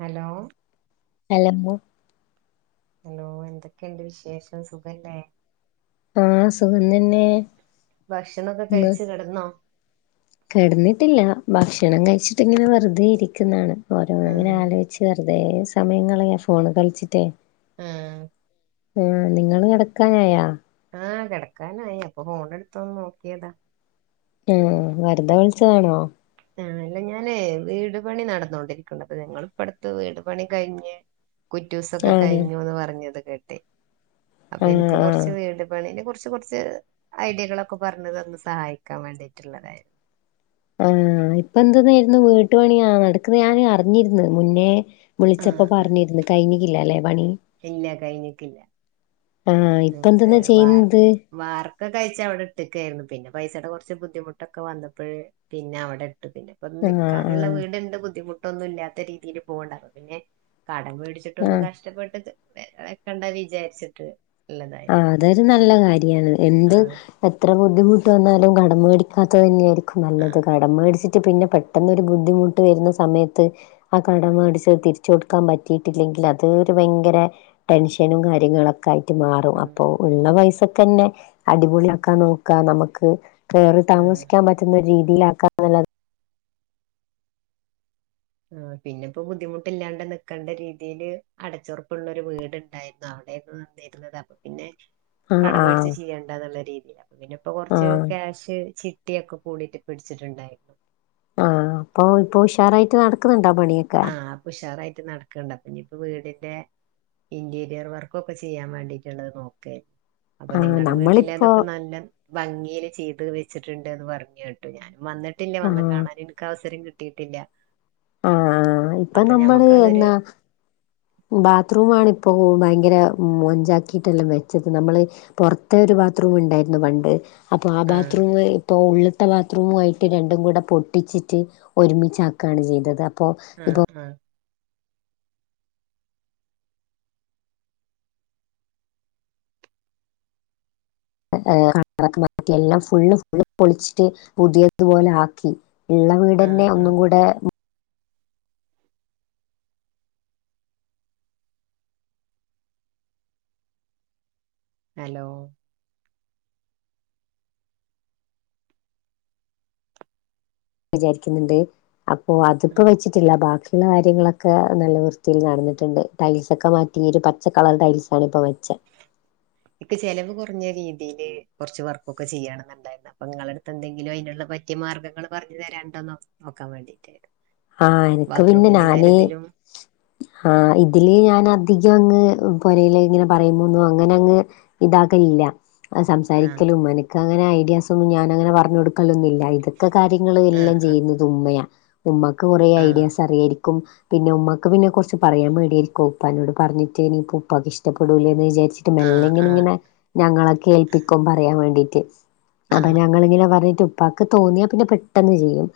Hello hello hello എന്തൊക്കെയുണ്ട് വിശേഷം സുഖല്ലേ ആഹ് സുഖം തന്നെ ഭക്ഷണമൊക്കെ ഇന്ന് കഴിച്ചു കെടന്നോ? കെടന്നിട്ടില്ല ഭക്ഷണം കഴിച്ചിട്ട് ഇങ്ങനെ വെറുതെ ഇരിക്കുന്നാണ് ഓരോന്ന് ഇങ്ങനെ ആഹ് ആലോചി- വെറുതെ സമയ കളയ ഫോണ് കളിച്ചിട്ടേ ആഹ് ആഹ് നിങ്ങള് കെടക്കാനായാ? ആഹ് കെടക്കാനായി അപ്പൊ ഫോണ് എടുത്തൊന്ന് നോക്കിയതാ ഹും വെറുതെ വിളിച്ചാണോ ആഹ് അല്ല ഞാനേ വീട് പണി നടന്നോണ്ടിരിക്കുന്നു അത് ഞങ്ങിപ്പടുത്ത് വീട് പണി കഴിഞ്ഞ്- കുറ്റൂസൊക്കെ ആഹ് കഴിഞ്ഞുന്ന് പറഞ്ഞത് കേട്ടെ അപ്പൊ എനിക്ക് ആഹ് ആഹ് കൊറച്ച് വീട്- പണിനെ കൊറച്ച് കൊറച്ച് ഐഡിയകളൊക്കെ പറഞ് തന്ന് സഹായിക്കാൻ വേണ്ടിയിട്ടുള്ളതായിരുന്നു ആഹ് ഇപ്പ എന്തെന്നായിരുന്നു വീട്ടുപണിയാ നടക്കുന്ന ഞാൻ അറിഞ്ഞിരുന്നത് മുന്നേ- വിളിച്ചപ്പോ ആഹ് പറഞ്ഞിരുന്നു കഴിഞ്ഞിക്കില്ല അല്ലേ പണി ഇല്ല കഴിഞ്ഞട്ടില്ല ആഹ് ഇപ്പ എന്തൊന്നാ ചെയ്യുന്നത്? വാർക്ക കഴിച്ച അവിടെ ഇട്ടിക്കയായിരുന്നു പിന്നെ പൈസയുടെ കൊറച്ച് ബുദ്ധിമുട്ടൊക്കെ വന്നപ്പോഴ- പിന്നെ അവിടെ ഇട്ടു പിന്നെ- ഇപ്പൊ ആഹ് നിക്കാനുള്ള ആഹ് വീട് ഇണ്ട് ബുദ്ധിമുട്ടൊന്നും ഇല്ലാത്ത രീതിയില് പോകണ്ടായി അപ്പൊ പിന്നെ കടം മേടി - ച്ച് ആഹ് വച്ചിട്ടൊന്നും കഷ്ടപ്പെട്ട് വെക്കണ്ട വിചാരിച്ചിട്ട്- ഉള്ളതായി ആഹ് അതൊരു നല്ല കാര്യാണ് എന്ത്- ആഹ് എത്ര ബുദ്ധിമുട്ട് വന്നാലും കടം മേടിക്കാത്തത് തന്നെ ആയിരിക്കും നല്ലത് ആഹ് കാ- കടം മേടിച്ചിട്ട് പിന്നെ പെട്ടെന്നു ബുദ്ധിമുട്ട് വരുന്ന സമയത്ത് ആ കടം ആഹ് മേടിച്ച തിരി- തിരിച്ച് കൊടുക്കാൻ പറ്റിയിട്ടില്ലെങ്കിൽ അത് ഭയങ്കര ടെൻഷനും കാര്യങ്ങളൊക്കെ ആയിട്ട് മാറും ഉം അപ്പൊ ഉള്ള പൈസക്ക് തന്നെ അടി പൊളിക്കാൻ ആക്കാൻ നോക്കാം നമുക്ക്- കേറി ആഹ് താമസിക്കാൻ പറ്റുന്ന രീതിലാക്കാത്ത [unintelligible] ആഹ് പിന്നെപ്പോ ബുദ്ധിമുട്ടില്ലാണ്ട് നിക്കേണ്ട രീതിൽ അടച്ചുറുപ്പുള്ള ഒരു വീടുണ്ടായിരുന്നു അവിടെന്ന് തരുന്നത് അപ്പൊ പിന്നെ- ആഹ് ആഹ് കടമേടിച്ച ചെയ്യണ്ടന്നുള്ള രീതില് അപ്പോ പിന്നെ ഇപ്പ കൊറച്ച് ആഹ് ക്യാഷ് ചി- ട്ടിയൊക്കെ കൂടിയിട്ട് പിടിച്ചിട്ടുണ്ടായിരുന്നു ആഹ് അപ്പൊ ഇപ്പൊ ഉഷാറായിട്ട് നടക്കുന്നുണ്ടാ പണിയൊക്കെ- ആഹ് ഇപ്പൊ ഉഷാറായിട്ട് നടക്കണുണ്ട് അപ്പൊ ഇനിയിപ്പ വീടിന്റെ- ഇന്റീരിയർ വർക്കൊക്കെ ചെയ്യാൻ വേണ്ടീട്ടുള്ളത് നോക്കുവേ അപ്പൊ ആഹ് നിങ്ങളുടെ വീട്ടിലെ നമ്മളിപ്പോ അതൊക്കെ നല്ല- ഭംഗില് ചെയ്ത് വെച്ചിട്ടുണ്ട്ന്ന് പറഞ്ഞു കേട്ടു ഞാൻ വന്നിട്ടില്ലേ വന്ന് ആഹ് കാണാന- നമുക്ക് അവസരം കിട്ടിയിട്ടില്ല ആഹ് ഇപ്പൊ അപ്പൊ നമ്മള് ഞമ്മക്കതൊരു എന്താ- ബാത്റൂ ആണിപ്പോൾ ഭയങ്കര മൊഞ്ചാക്കിയിട്ടെല്ലാം വെച്ചത് നമ്മള്- പൊറത്ത് ഒരു ബാത്റൂം ഉണ്ടായിരുന്നു പണ്ട് അപ്പൊ ആ ബാത്റൂം- ഇപ്പോൾ ഉള്ളത്തെ ബാത്റൂമുമായിട്ട് രണ്ടും കൂടെ പൊട്ടിച്ചിട്ട് ഒരുമിച്ചാക്കുകയാണ് ചെയ്തത് അപ്പോ ആ ഇപ്പോ ആ കറക്ക എല്ലാം [unintelligible] ഫും ഫും പൊളിച്ചിട്ട് പുതിയ ഇതുപോലെ ആക്കി ഇള്ള ആ ആ വീടെന്നെ ആ ഒന്നും കൂടെ ഉം ഹെലോ വിചാരിക്ക്ന്ന്ണ്ട് അപ്പൊ ആ അതിപ്പോ വെച്ചി ചില ബാക്കിയുള്ള കാര്യങ്ങളൊക്കെ നല്ല വൃത്തിയിൽ നടന്ന്ട്ട്ണ്ട് ടൈൽസ്ക്കെ മാറ്റി ഒരു പച്ച കളറ് ടൈൽസ് പണിപ്പാെ വെജ്ജ ഇക്ക് ചെലവ് കാെറഞ്ഞ രീതിയില് കാെറച്ച് വർക്കൊക്കെ ചെയ്യണംന്ന് ഇണ്ടായിരുന്നു അപ്പ ഇങ്ങളെട് ഇപ്പ എന്തെങ്കിലും ഐന്ള്ള പറ്റിയ മാർഗങ്ങള് പർഞ്ഞ് തെരാണ്ടൊന്ന് നോക്ക് നോക്കാൻ വേണ്ടീട്ടേര്ന്ന് ആഹ് അനക്ക് പിന്നെ നാന് ആഹ് ഇതില് ഞാന് അധികം അങ്ങ് പാെരേല് ഇങ്ങനെ പറയുമ്പാെന്നും അങ്ങനെ അങ്ങ് ഇതാക്കലില്ല ആ അസംസാരിക്കലും എനക്ക് അങ്ങനെ ഐഡിയാസ് ഒന്നും ഞാനഅങ്ങനെ പർഞ്ഞാെട് മക്കളൊന്നുഇല്ല ഇതൊക്കെ കാര്യങ്ങള് ആ എല്ലാം ആ ചെയ്യ്ന്നത് ഉമ്മയാ ഉമ്മാക് ഇക്ക് കാെറേ ആ ഐഡിയാസ് അറിയേര്ക്കും പിന്നെ ഉമ്മാക്ക് പിന്നെ കാെർച്ച് പറയാൻ മടിയേര്ക്കും ഉപ്പാനോട് പർഞ്ഞിട്ടെണീക്കും ഉപ്പാക്ക് ഇഷ്ടപ്പെൂലെ എന്ന് വിചാര്ച്ച് ത്ത് ആ ആ മെല്ലെ ഇങ്ങനെ ആ ഇങ്ങനെ ഞങ്ങളെക്കെ ഏൽപ്പിക്കും പറയാൻ വേണ്ടീറ്റ് ആ അതാ ഞങ്ങള് ഇങ്ങനെ പർഞ്ഞിട്ട് ഉപ്പാക്ക് തോന്നിയാ പിന്നെ പെട്ടെന്ന് ചെയ്യും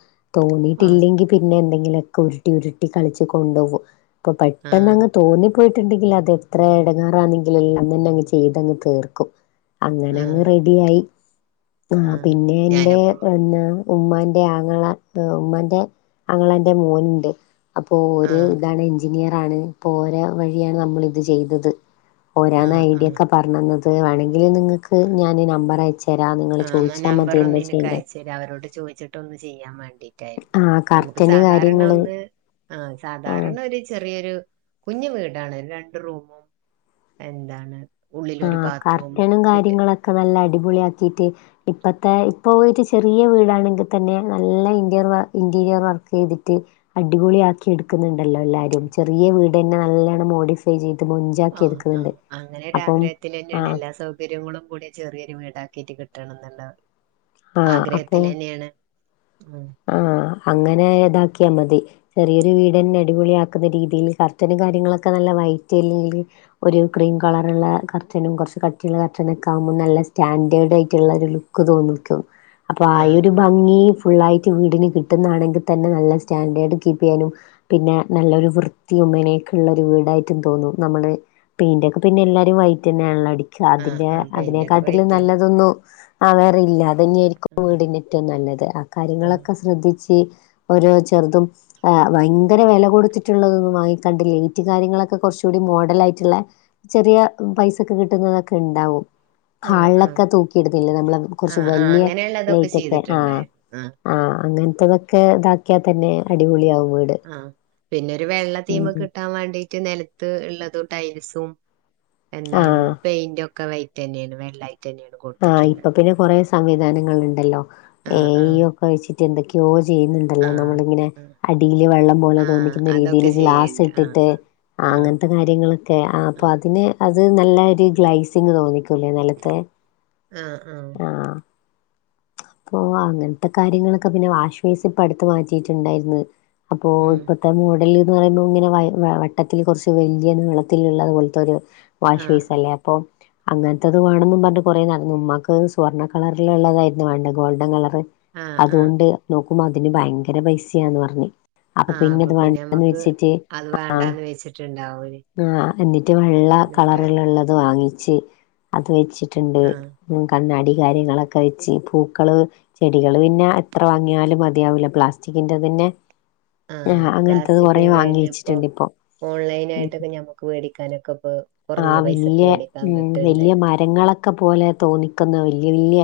ആ തോന്നിയിട്ടില്ലെങ്കി പിന്നെ എന്തെങ്കിലൊക്കെ ഉരുട്ടി ഉരുട്ടി കളിച്ച് കൊണ്ടാേവും അപ്പൊ പെട്ടെന്ന് അങ്ങ് തോന്നി പോയിട്ട്ണ്ടെങ്കിൽ അത് എത്ര എടങ്ങേറാന്നെങ്കിലും എല്ലാം അന്നെന്നെ അങ്ങ് ചെയ്തങ്ങ് തീർക്കും അങ്ങനെ ആ അങ്ങ് റെഡിയായി ആ പിന്നെ എന്റെ ഞാനിപ്പോ എന്നാ ഉമ്മാന്റെ ആങ്ങള ഏഹ് ഉമ്മന്റെ അങ്ങളന്റെ മോന്ണ്ട് അപ്പൊ ആ ഓര് ഇതാണ് എഞ്ചിനിയറാണ് ഇപ്പോര വഴിയാണ് നമ്മള് ഇത് ചെയ്തത് ആ ഓരാേണ് ആ ഐഡിയ ഒക്കെ പർണന്നത് വാണെങ്കി നിങ്ങക്ക് ഞാന് നമ്പറ് അയച്ച് തെരാ നിങ്ങള് ചോയിച്ചാ മതി എന്താ ചെയ്യെണ്ടേ തെരാഅവരോട് ചോയിച്ചിട്ട് ഒന്ന് ചെയ്യാംവാണ്ടി തെരു ആഹ് നമുക്ക് കർട്ടന് സാധാരണ കാര്യങ്ങള് ഒന്ന് ആഹ് ആഹ് സാധാരണ ഒര്ചെറിയൊരു കുഞ്ഞു വീടാണ് രണ്ട് റൂമും എന്താണ് ഉള്ളിലൊരു ബാത്റൂമും സിറ്റ് ഇക്ക നല്ല അടിപൊളിയാക്കീറ്റ് ഇപ്പത്തെ ഇപ്പൊ ഓവ് വെച്ച ചെറിയ വീടാണെങ്ക് തന്നെ നല്ല ഇന്റേർവ ഇന്റീരിയർ വർക്ക് ചെയ്തിട്ട് അടിപൊളിയാ ക്കി ഇട്ക്ക്ന്ന്ണ്ടല്ലോ എല്ലാരും ചെറിയ വീട് എന്ന നല്ലണം മോഡിഫൈ ചീത് ആ മൊഞ്ചാക്കി ആ എത്ക്ക്ന്ന്ണ്ട് അങ്ങനെ ഒര് ആഗ്രഹത്തിലെന്നേണ് എല്ലാ സൗകര്യങ്ങളും കൂടിയ ചെറിയൊര് വീടാക്കീറ്റ് കിട്ടണംന്ന്ണ്ട് ആഹ് അപ്പൊ ആഗ്രഹത്തിലെന്നേണ് ഉം ആഹ് അങ്ങനെ യതാക്കിയാ മതി ചെറിയൊരു വീടെന്നെ അടിപൊളിയാക്ക്ന്ന രീതിയില് കർട്ടനും കാര്യങ്ങളൊക്കെ നല്ല വൈറ്റ് എല്ലെങ്കില് ഒരു ക്രീം കളറ്ള്ള കർച്ചനും കാെറച്ച് കട്ടിള്ള കറ്ട്ടനാെക്ക ആവുമ്പൊ നല്ല സ്റ്റാൻന്റേഡ് ഐറ്റ്ള്ള ഒരു ലു ക്ക്‌തോന്ന്ക്കും അപ്പൊ ആ ആയൊരു ആ ഭംഗി ഫുള്ളായി റ്റ് വീട്ന് കിട്ട്ന്നാണെങ്ക് തന്നെ നല്ല സ്റ്റാൻഡേർഡ് കീപ്പിയ്യാനും പിന്നെ നല്ലൊരു വൃത്തിയും മെനയെക്ക്ള്ള ഒരു വീടായിട്ടും തോന്നും നമ്മള് പെെന്റെക്കെ പിന്നെ എല്ലാരും വൈറ്റ് എന്നേണ്ലടി ആ ഖത് നെ ആ അത് പെയിന്റൊക്കെ വൈറ്റ് നേക്കാട്ടിലും തന്നെ നല്ലതൊന്നും ആ വേറെഇല്ല ആ അതെന്നേര്ക്കും വീടിന് ഏറ്റവും നല്ലത് ആഹ് ആ കാര്യങ്ങളെക്കെ ശ്രദ്ധിച്ച് ഓരോ ചെറ്തും ആഹ് ഭയങ്കര വെല കൊട്ച്ച്ട്ട്ള്ളതൊന്നും വാങ്ങിക്കണ്ട ലേറ്റ് കാര്യങ്ങളെക്കെ കാെറച്ചൂടിം മോഡലൈറ്റ്ള്ളെ ചെറിയ ഉം പൈസക്ക്‌ കിട്ട്ന്നതൊക്കെ ഇണ്ടാവും ആ ഹാൾലെക്കെ തൂക്കിയിട്തില്ലേ നമ്മളെ ആ കാെറച്ച് വല്യെ ലൈറ്റെക്കെ ആഹ് ആഹ് ആഹ് അങ്ങൻത്തതൊക്കെ താക്കിയാ തന്നെ അടിപൊളിയാവും വീട് ആഹ് പിന്നാെര് വെള്ള തീമാെക്കെ ഉം കിട്ടാൻ വാണ്ടി റ്റ് നെലത്ത് ഇള്ളതും ടൈൽസും ആ എന്താണ് പെെന്റാെക്കവൈറ്റ് റ്റെന്നെെന് വെള്ളായിട്ടെന്നേണ് ആഹ് ഇപ്പൊ പിന്നെ കൊറേ സംവിധാനങ്ങള് ഇണ്ടല്ലോ ആ എ ആ ഈ ഒക്കെ വെച്ചിട്ട് എന്തൊക്കെയോ ചെയ്യുന്ന്ണ്ടല്ലോ ആ നമ്മളിങ്ങനെ ആ അടീല് വെള്ളം പോലെ ആ തോന്നിക്കുന്ന അതൊക്കെ രീതീല് ചെയ്യണ്ട് ആ ഗ്ലാസിട്ടിട്ട് ആ അങ്ങൻത്തെ കാര്യങ്ങളൊക്കെ, ആ അപ്പൊ അതിന് അത് നല്ല ഒരു ഗ്ലൈസിങ് തോന്നിക്കൂലേ നെലത്ത് ആഹ്‌ ആഹ്‌ അപ്പൊ അങ്ങൻത്ത കാര്യങ്ങളൊക്ക പിന്നെ വാഷ്വേസിപ്പ അടുത്ത് മാറ്റിയിട്ട്ണ്ടായിര്ന്ന് അപ്പൊ ഉം ഇപ്പ പ മൂടല്ന്ന് പറയുമ്പോ ഇങ്ങനെ വയ് വട്ടത്തിൽ കൊർച്ച് വല്ല്യ നീളത്തിലുള്ളതുപോൽത്തൊരു ആ വാഷ് വൈസല്ലേ ആ അപ്പൊ അങ്ങൻത്തത് വേണെന്നും പർഞ്ഞ് കൊറെേ നട്ന്നു, മ്മാക്ക് സ്വർണ്ണ കളർല്ള്ളതായിരുന്നു വാണ്ടെ, ഗോൾഡൻ കളറ് ആ ആ അതൂണ്ട് നോക്കുമ്പോ അതിന് ഭയങ്കര പൈസയാന്ന് പർഞ്ഞ് ആഹ്‌ അപ്പപിന്ന ഞമ്മക്ക് അത് വേണ്ടാന്ന് വെച്ചിട്ടുണ്ടാവുലെ ആഹ്‌ എന്നിട്ട് വെള്ള കളറില്ള്ളത് വാങ്ങിച്ച് അത് വെച്ചിട്ട്ണ്ട് ആ ഉം കണ്ണാടി കാര്യങ്ങളൊക്കെ വെച്ച് പൂക്കള് ചെടികള് പിന്നെ എത്ര വാങ്ങിയാലും മതിയാവൂല, പ്ലാസ്റ്റിക്കിന്റെ തന്നെ ആ ആഹ്‌ അങ്ങൻത്തത് കൊറേ വാങ്ങിവെച്ചിട്ട്ണ്ടിപ്പൊ ഓൺലൈനായിട്ടൊക്കെ ഞമ്മക്ക് മേടിക്കാനൊക്കെപ്പ ആഹ് കൊർഞ്ഞ പൈസക്ക്‌ വേടിക്കാൻ കിട്ട്ണ്ടേലൊ ക്ക പോലെ തോന്നിക്കുന്ന വല്യ വല്യ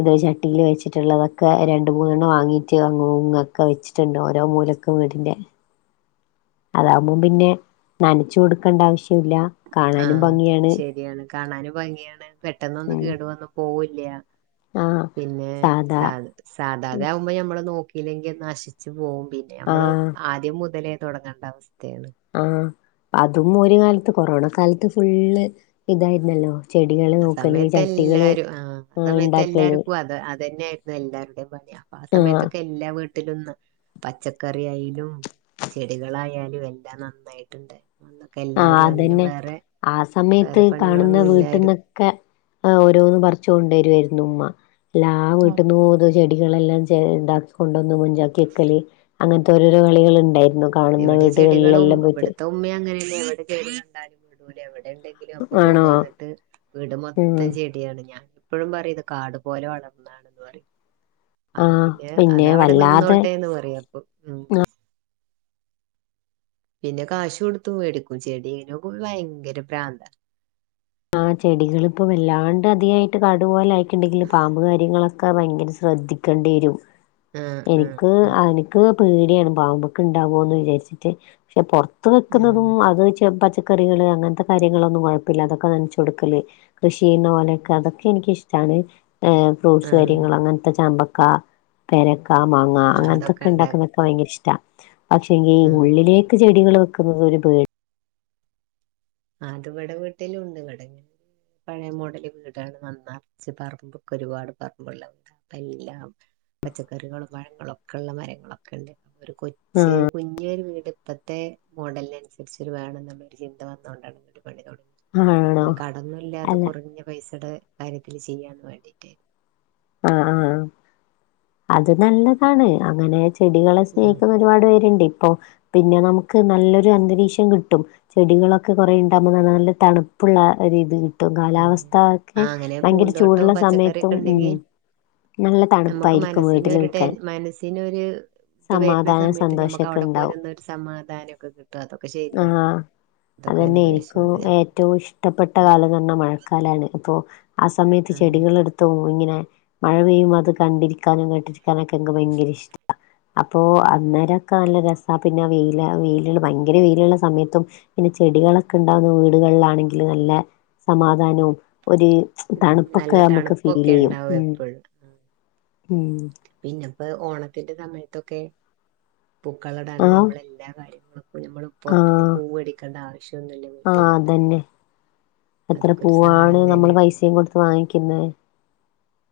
ഇത് ചട്ടീല് വെച്ചിട്ടുള്ളതൊക്കെ രണ്ട് മൂന്നെണ്ണം വാങ്ങിട്ട് ങ്ങ്ങൊക്കെ വെച്ചി ട്ട്ണ്ട്, ഓരോ മൂലക്കും വീടിൻ്റെ അതാവുമ്പോം പിന്നെ നനച്ചു കൊടുക്കണ്ട ആവശ്യമില്ല കാണാനും ആഹ്‌ ഭംഗിയാണ് ശെരിയാണ് കാണാനും ഭംഗിയാണ് പെട്ടെന്നൊന്നും ഉം കേടു വന്ന്പ് പോവുല്യ, ആഹ് പിന്നെ സ സാധാ സാധാദ്യകുമ്പോ ഞമ്മള് നോക്കി ക്കില്ലെങ്കി അത് നശിച്ചു പോവും പിന്നെ. അമ്മള് ആഹ് ആദ്യം മുതലേ തുടങ്ങണ്ട അവസ്ഥേണ് ആഹ്‌, അതും ഒരു കാലത്ത് കൊറോണ കാലത്ത് ഫുള്ള് ഇതായിരുന്നല്ലോ ചെടികള് അ നോക്കല് ചട്ടികള് സമയത്തെല്ലാരും ആഹ്‌ ആഹ് അസമയത്ത് ഇണ്ടാക്കല് എല്ലാർക്കും അത് അതന്നേ- വല്ലാരുടെയും പണി, അപ്പാ ആഹ് സമയത്തൊക്കെ എല്ലാ വീട്ടിലും ന പച്ചക്കറി ആയി ലും ചെടികളായാലും എല്ലാ നന്നായിട്ട്ണ്ടായി അന്ന് ആഹ് കെല്ലാരും അതിനു അതന്നെ വേറെ ആ വേറെ പണികളൊന്നും ഇല്ലായിരുന്നു ക്കെ ഓരോന്ന് പർച്ച് കൊണ്ടുവരേര്ന്നു ഉമ്മ എല്ലാ വീട്ട്ന്നും മൂന്ന് ചെ ടികളെല്ലാം ഉണ്ടാക്കിക്കൊണ്ടൊന്ന് മൊഞ്ചാക്കെക്കല് അങ്ങൻത്തോരോരോ കളികള്ണ്ടായിരുന്നു ഇവിടെ ചെടികളും, ഇവിടുത്തെ ഉമ്മയും അങ്ങനെന്നെ, എവിടെ ചെടിക കണ്ടാലും വിടൂല എവിടെണ്ടെ ലു അപ്പൊ ആണോ കൊണ്ടുവന്നിട്ട് വീട് ഉം മൊത്തം ചെടിയാണ് ഞാ പ്പളും പറിംത് കാട് പോലെ വളർന്നാണ്ന്ന് പറിം അപ്പ ആഹ് പിന്നെ അതവിടെ വല്ലാതെ നിന്നോട്ടെന്ന് പറയും അപ്പം ഉം പിന്നെ കാശ് കൊടുത്തും വേടിക്കും, ചെടി നെകൊണ്ട് വയങ്കര ഭ്രാന്ത ആഹ്‌ ചെടികളിപ്പം വല്ലാണ്ട് അധികായിട്ട് കാടുപോലെ ആയിട്ട്ണ്ടെങ്കില് പാമ്പ് കാര്യങ്ങളൊ ക്ക ഭയങ്കര ശ്രദ്ധിക്കണ്ടേരും ആ ആ ആ എനിക്ക്അന് ക്ക്ങ്ങ ‌ പേട്യാണ് പാമ്പൊക്കെ ണ്ടാവോ ന്ന് വിചാരിച്ചിട്ട് ക്ഷെ പൊർത്ത് ആ വെക്കുന്നതും അത് ച്ച പച് ക്കറികള് അങ്ങൻത്തെ കാര്യങ്ങളൊന്നും കുഴപ്പല്ലാതെ ക്കെ നൻച്ചൊടുക്കല് കൃഷി ചെയുന്ന പോലെയക്കെ അതൊക്കെ എനിക്കിഷ്ടാണ് ഏഹ്‌ ഫ്രൂട്ട്സ് ആ കാര്യങ്ങളങ്ങൻത്തെ ചാമ്പക്ക പേരക്ക മാങ്ങ ആ അതൊക്കെ അങ്ങൻത്തൊക്കെ ഉണ്ടാക്കി ഉണ്ടാക്ക്ന്നൊക്കെ ആ ഭയങ്കര ഇഷ്ട പക്ഷെങ്കി ഉള്ളിലേക്ക് ചെടികള് വെക്കുന്നുന്നത് ഒരു പേടി ആഹ്‌ അത് വടെ വീട്ടിലുണ്ട് വടെങ്ങ പഴേ മോടല് വീടാണ് നന്നർച്ച് പറമ്പൊക്കെ ഒരുപാട് പറമ്പ്ള്ള വീട് അപ്പല്ലാം പച്ചക്കറികളും പഴങ്ങളും ഒക്കെ ഉള്ള മരങ്ങളൊക്കെണ്ട്. ഒരു കൊച് ആ ച്ച് കുഞ്ഞി ഒരു വീട് ഇപ്പത്തെ മോഡൽനനുസരിച്ചൊരു വേണന്ന് ള്ളൊരു ചിന്ത വന്നു തോണ്ടാണ് വീട് പണി തൊടങ്ങെ, ആണോ അത് കടം ഒന്നും ഇല്ലാതെ അല്ല കൊറഞ്ഞ പൈസടെ കാര്യത്തില് ചെയ്യാന്ന് വേണ്ടീട്ട് ആഹ് ആഹ് അത് നല്ലതാണ് അങ്ങനെ ചെടികളെ ആ സ്നേഹിക്കുന്ന ഒരുപാട് പേരുണ്ട് ഇപ്പൊ പിന്നെ നമുക്ക് നല്ലൊരു അന്തരീക്ഷം കിട്ടും ചെടികളൊക്കെ കൊറേ ഉണ്ടാകുമ്പോ നല്ല തണുപ്പുള്ള ഒരു ഇത് കിട്ടും കാലാവസ്ഥ ഒക്കെ ആഹ് അങ്ങനെ ഭയങ്കര പൂന്തോട്ടം ചൂടുള്ള പച്ചക്കറി സമയത്തും ഒക്കെണ്ടെങ്കി ഉം നല്ല ഞമ്മക്ക് തണുപ്പായിരിക്കും മനസ്സിന് വീട്ടിൽ ഒരു ടെൻ നിൽക്കാൻ മനസ്സിനൊരു ഇത് വരുന്ന സമാധാനം സമയത്ത് നമ്മക്ക് സന്തോഷമൊക്കെ അവിടെ ഉണ്ടാവും പോരന്നൊരു സമാധാനെക്കെ കിട്ടും അതൊക്കെ ശരിയാണ് ആഹ് അതൊക്കെ അതന്നെ എനിക്കും അനുഭവിച്ചുണ്ട് ഞമ്മൾ ഏറ്റവും ഇഷ്ടപ്പെട്ട കാലം ന്ന് പറഞ്ഞ മഴക്കാലാണ് അപ്പൊ ആ സമയത്ത് ചെടികൾ എടുത്ത് പോവും ഇങ്ങനെ മഴ പെയ്യുമ്പം അത് കണ്ടിരിക്കാനും കേട്ടിരിക്കാനൊക്കെ ഇൻക് ഭയങ്കര ഇഷ്ട അപ്പോ അന്നേരൊക്കെ നല്ല രസാ പിന്നെ വെയില വെയിലുള്ള ഭയങ്കര വെയിലുള്ള സമയത്തും പിന്നെ ചെടികളൊക്കെ ഉണ്ടാവുന്ന വീടുകളിലാണെങ്കില് നല്ല സമാധാനവും ഒര് തണുപ്പൊക്കെ നല്ല ഞമ്മക്ക് ഫീല് തണുപ്പൊക്കെ ചെയ്യും ഉണ്ടാവും ഉം ഉം പിന്നെ ഇപ്പ ഓണത്തിന്റെ സമയത്തൊക്കെ പൂക്കളം ഇടാനു ആഹ് ഞമ്മള എല്ലാ കാര്യങ്ങൾക്കും നമ്മൾ പൊറത്ത്ന്ന് ആഹ് പൂവടിക്കേണ്ട ആവശ്യൊന്നുല്ല ആഹ് അതന്നെ എത്ര അതൊക്കെ ഒരു പൂവാണ് സഹായം നമ്മള് തന്നെയാണ് പൈസയും കൊടുത്ത് വാങ്ങിക്കുന്നത്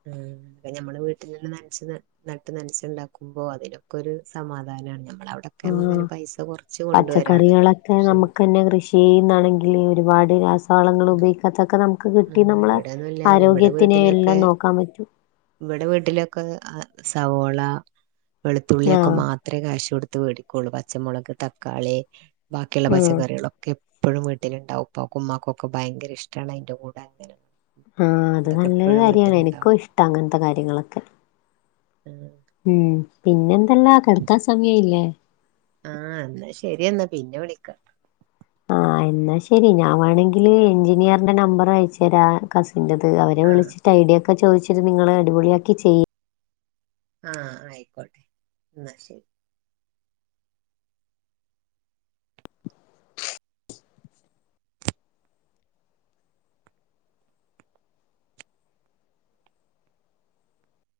ഉം അത് ഞമ്മെ വീട്ടിലെന്നെ നനച്ച് ന നട്ട് നനച്ചുണ്ടാക്കുമ്പോ അതിനൊക്കെ ഒരു സമാധാനണ് നമ്മളവിടെ ഒക്കെ ആഹ് നമ്മുക്ക്ങ്ങനെ പൈസ കൊറച്ച് കൊണ്ടുവരാള്ളത് പക്ഷേ പിന്നെ കൃഷിന്നാണെങ്കിൽ ഒരുപാട് രാസവളങ്ങള് ഉപയോഗിക്കാത്തൊക്കെ നമുക്ക് കി ട്ടി നമ്മളെ ഇവിടെന്നുല്ല ഇവിടെ ആരോഗ്യത്തിനെ വീട്ടിലൊക്കെ എല്ലാം നോക്കാൻ പറ്റും ഇവിടെ വീട്ടിലൊക്കെ സവോള വെളുത്തുള്ളി ഒക്കെ ആഹ് മാ ത്രേ കാശ് കൊടുത്ത് വേടിക്കുള്ളൂ പച്ചമുളക് തക്കാളി ബാക്കിയുള്ള ഉം പച്ചക്കറികളൊക്കെ എപ്പളും വീട്ടില്ണ്ടാവും ഉപ്പാക്കും ഇമ്മാക്കും ഒക്കെ ഭയങ്കര ഇഷ്ടാണ് അതിന്റെ കൂടെങ്ങനെ ആഹ് അത് നല്ലൊരു കാര്യാണ് എനിക്കും ഇഷ്ട അങ്ങനത്തെ കാര്യങ്ങളൊക്കെ ആഹ് അത്‌ ഉം പിന്നെന്തല്ലാം കെടക്കാൻ സമയായില്ലേ ആഹ് എന്നാ ശരിയാ എന്ന പിന്നെ വിളിക്കാ ആഹ് എന്നാ ശരി ഞാൻ വേണങ്കില് എഞ്ചിനീയറിന്റെ നമ്പറ് അയച്ച് തരാ കസിന്റത് അവരെ ആഹ് വിളിച്ചിട്ട് ഐഡിയ ഒക്കെ ചോദിച്ചിട്ട് നിങ്ങള് അടിപൊളിയാക്കി ചെയ്യ് ആഹ് ആയിക്കോട്ടെ എന്നാ ശരി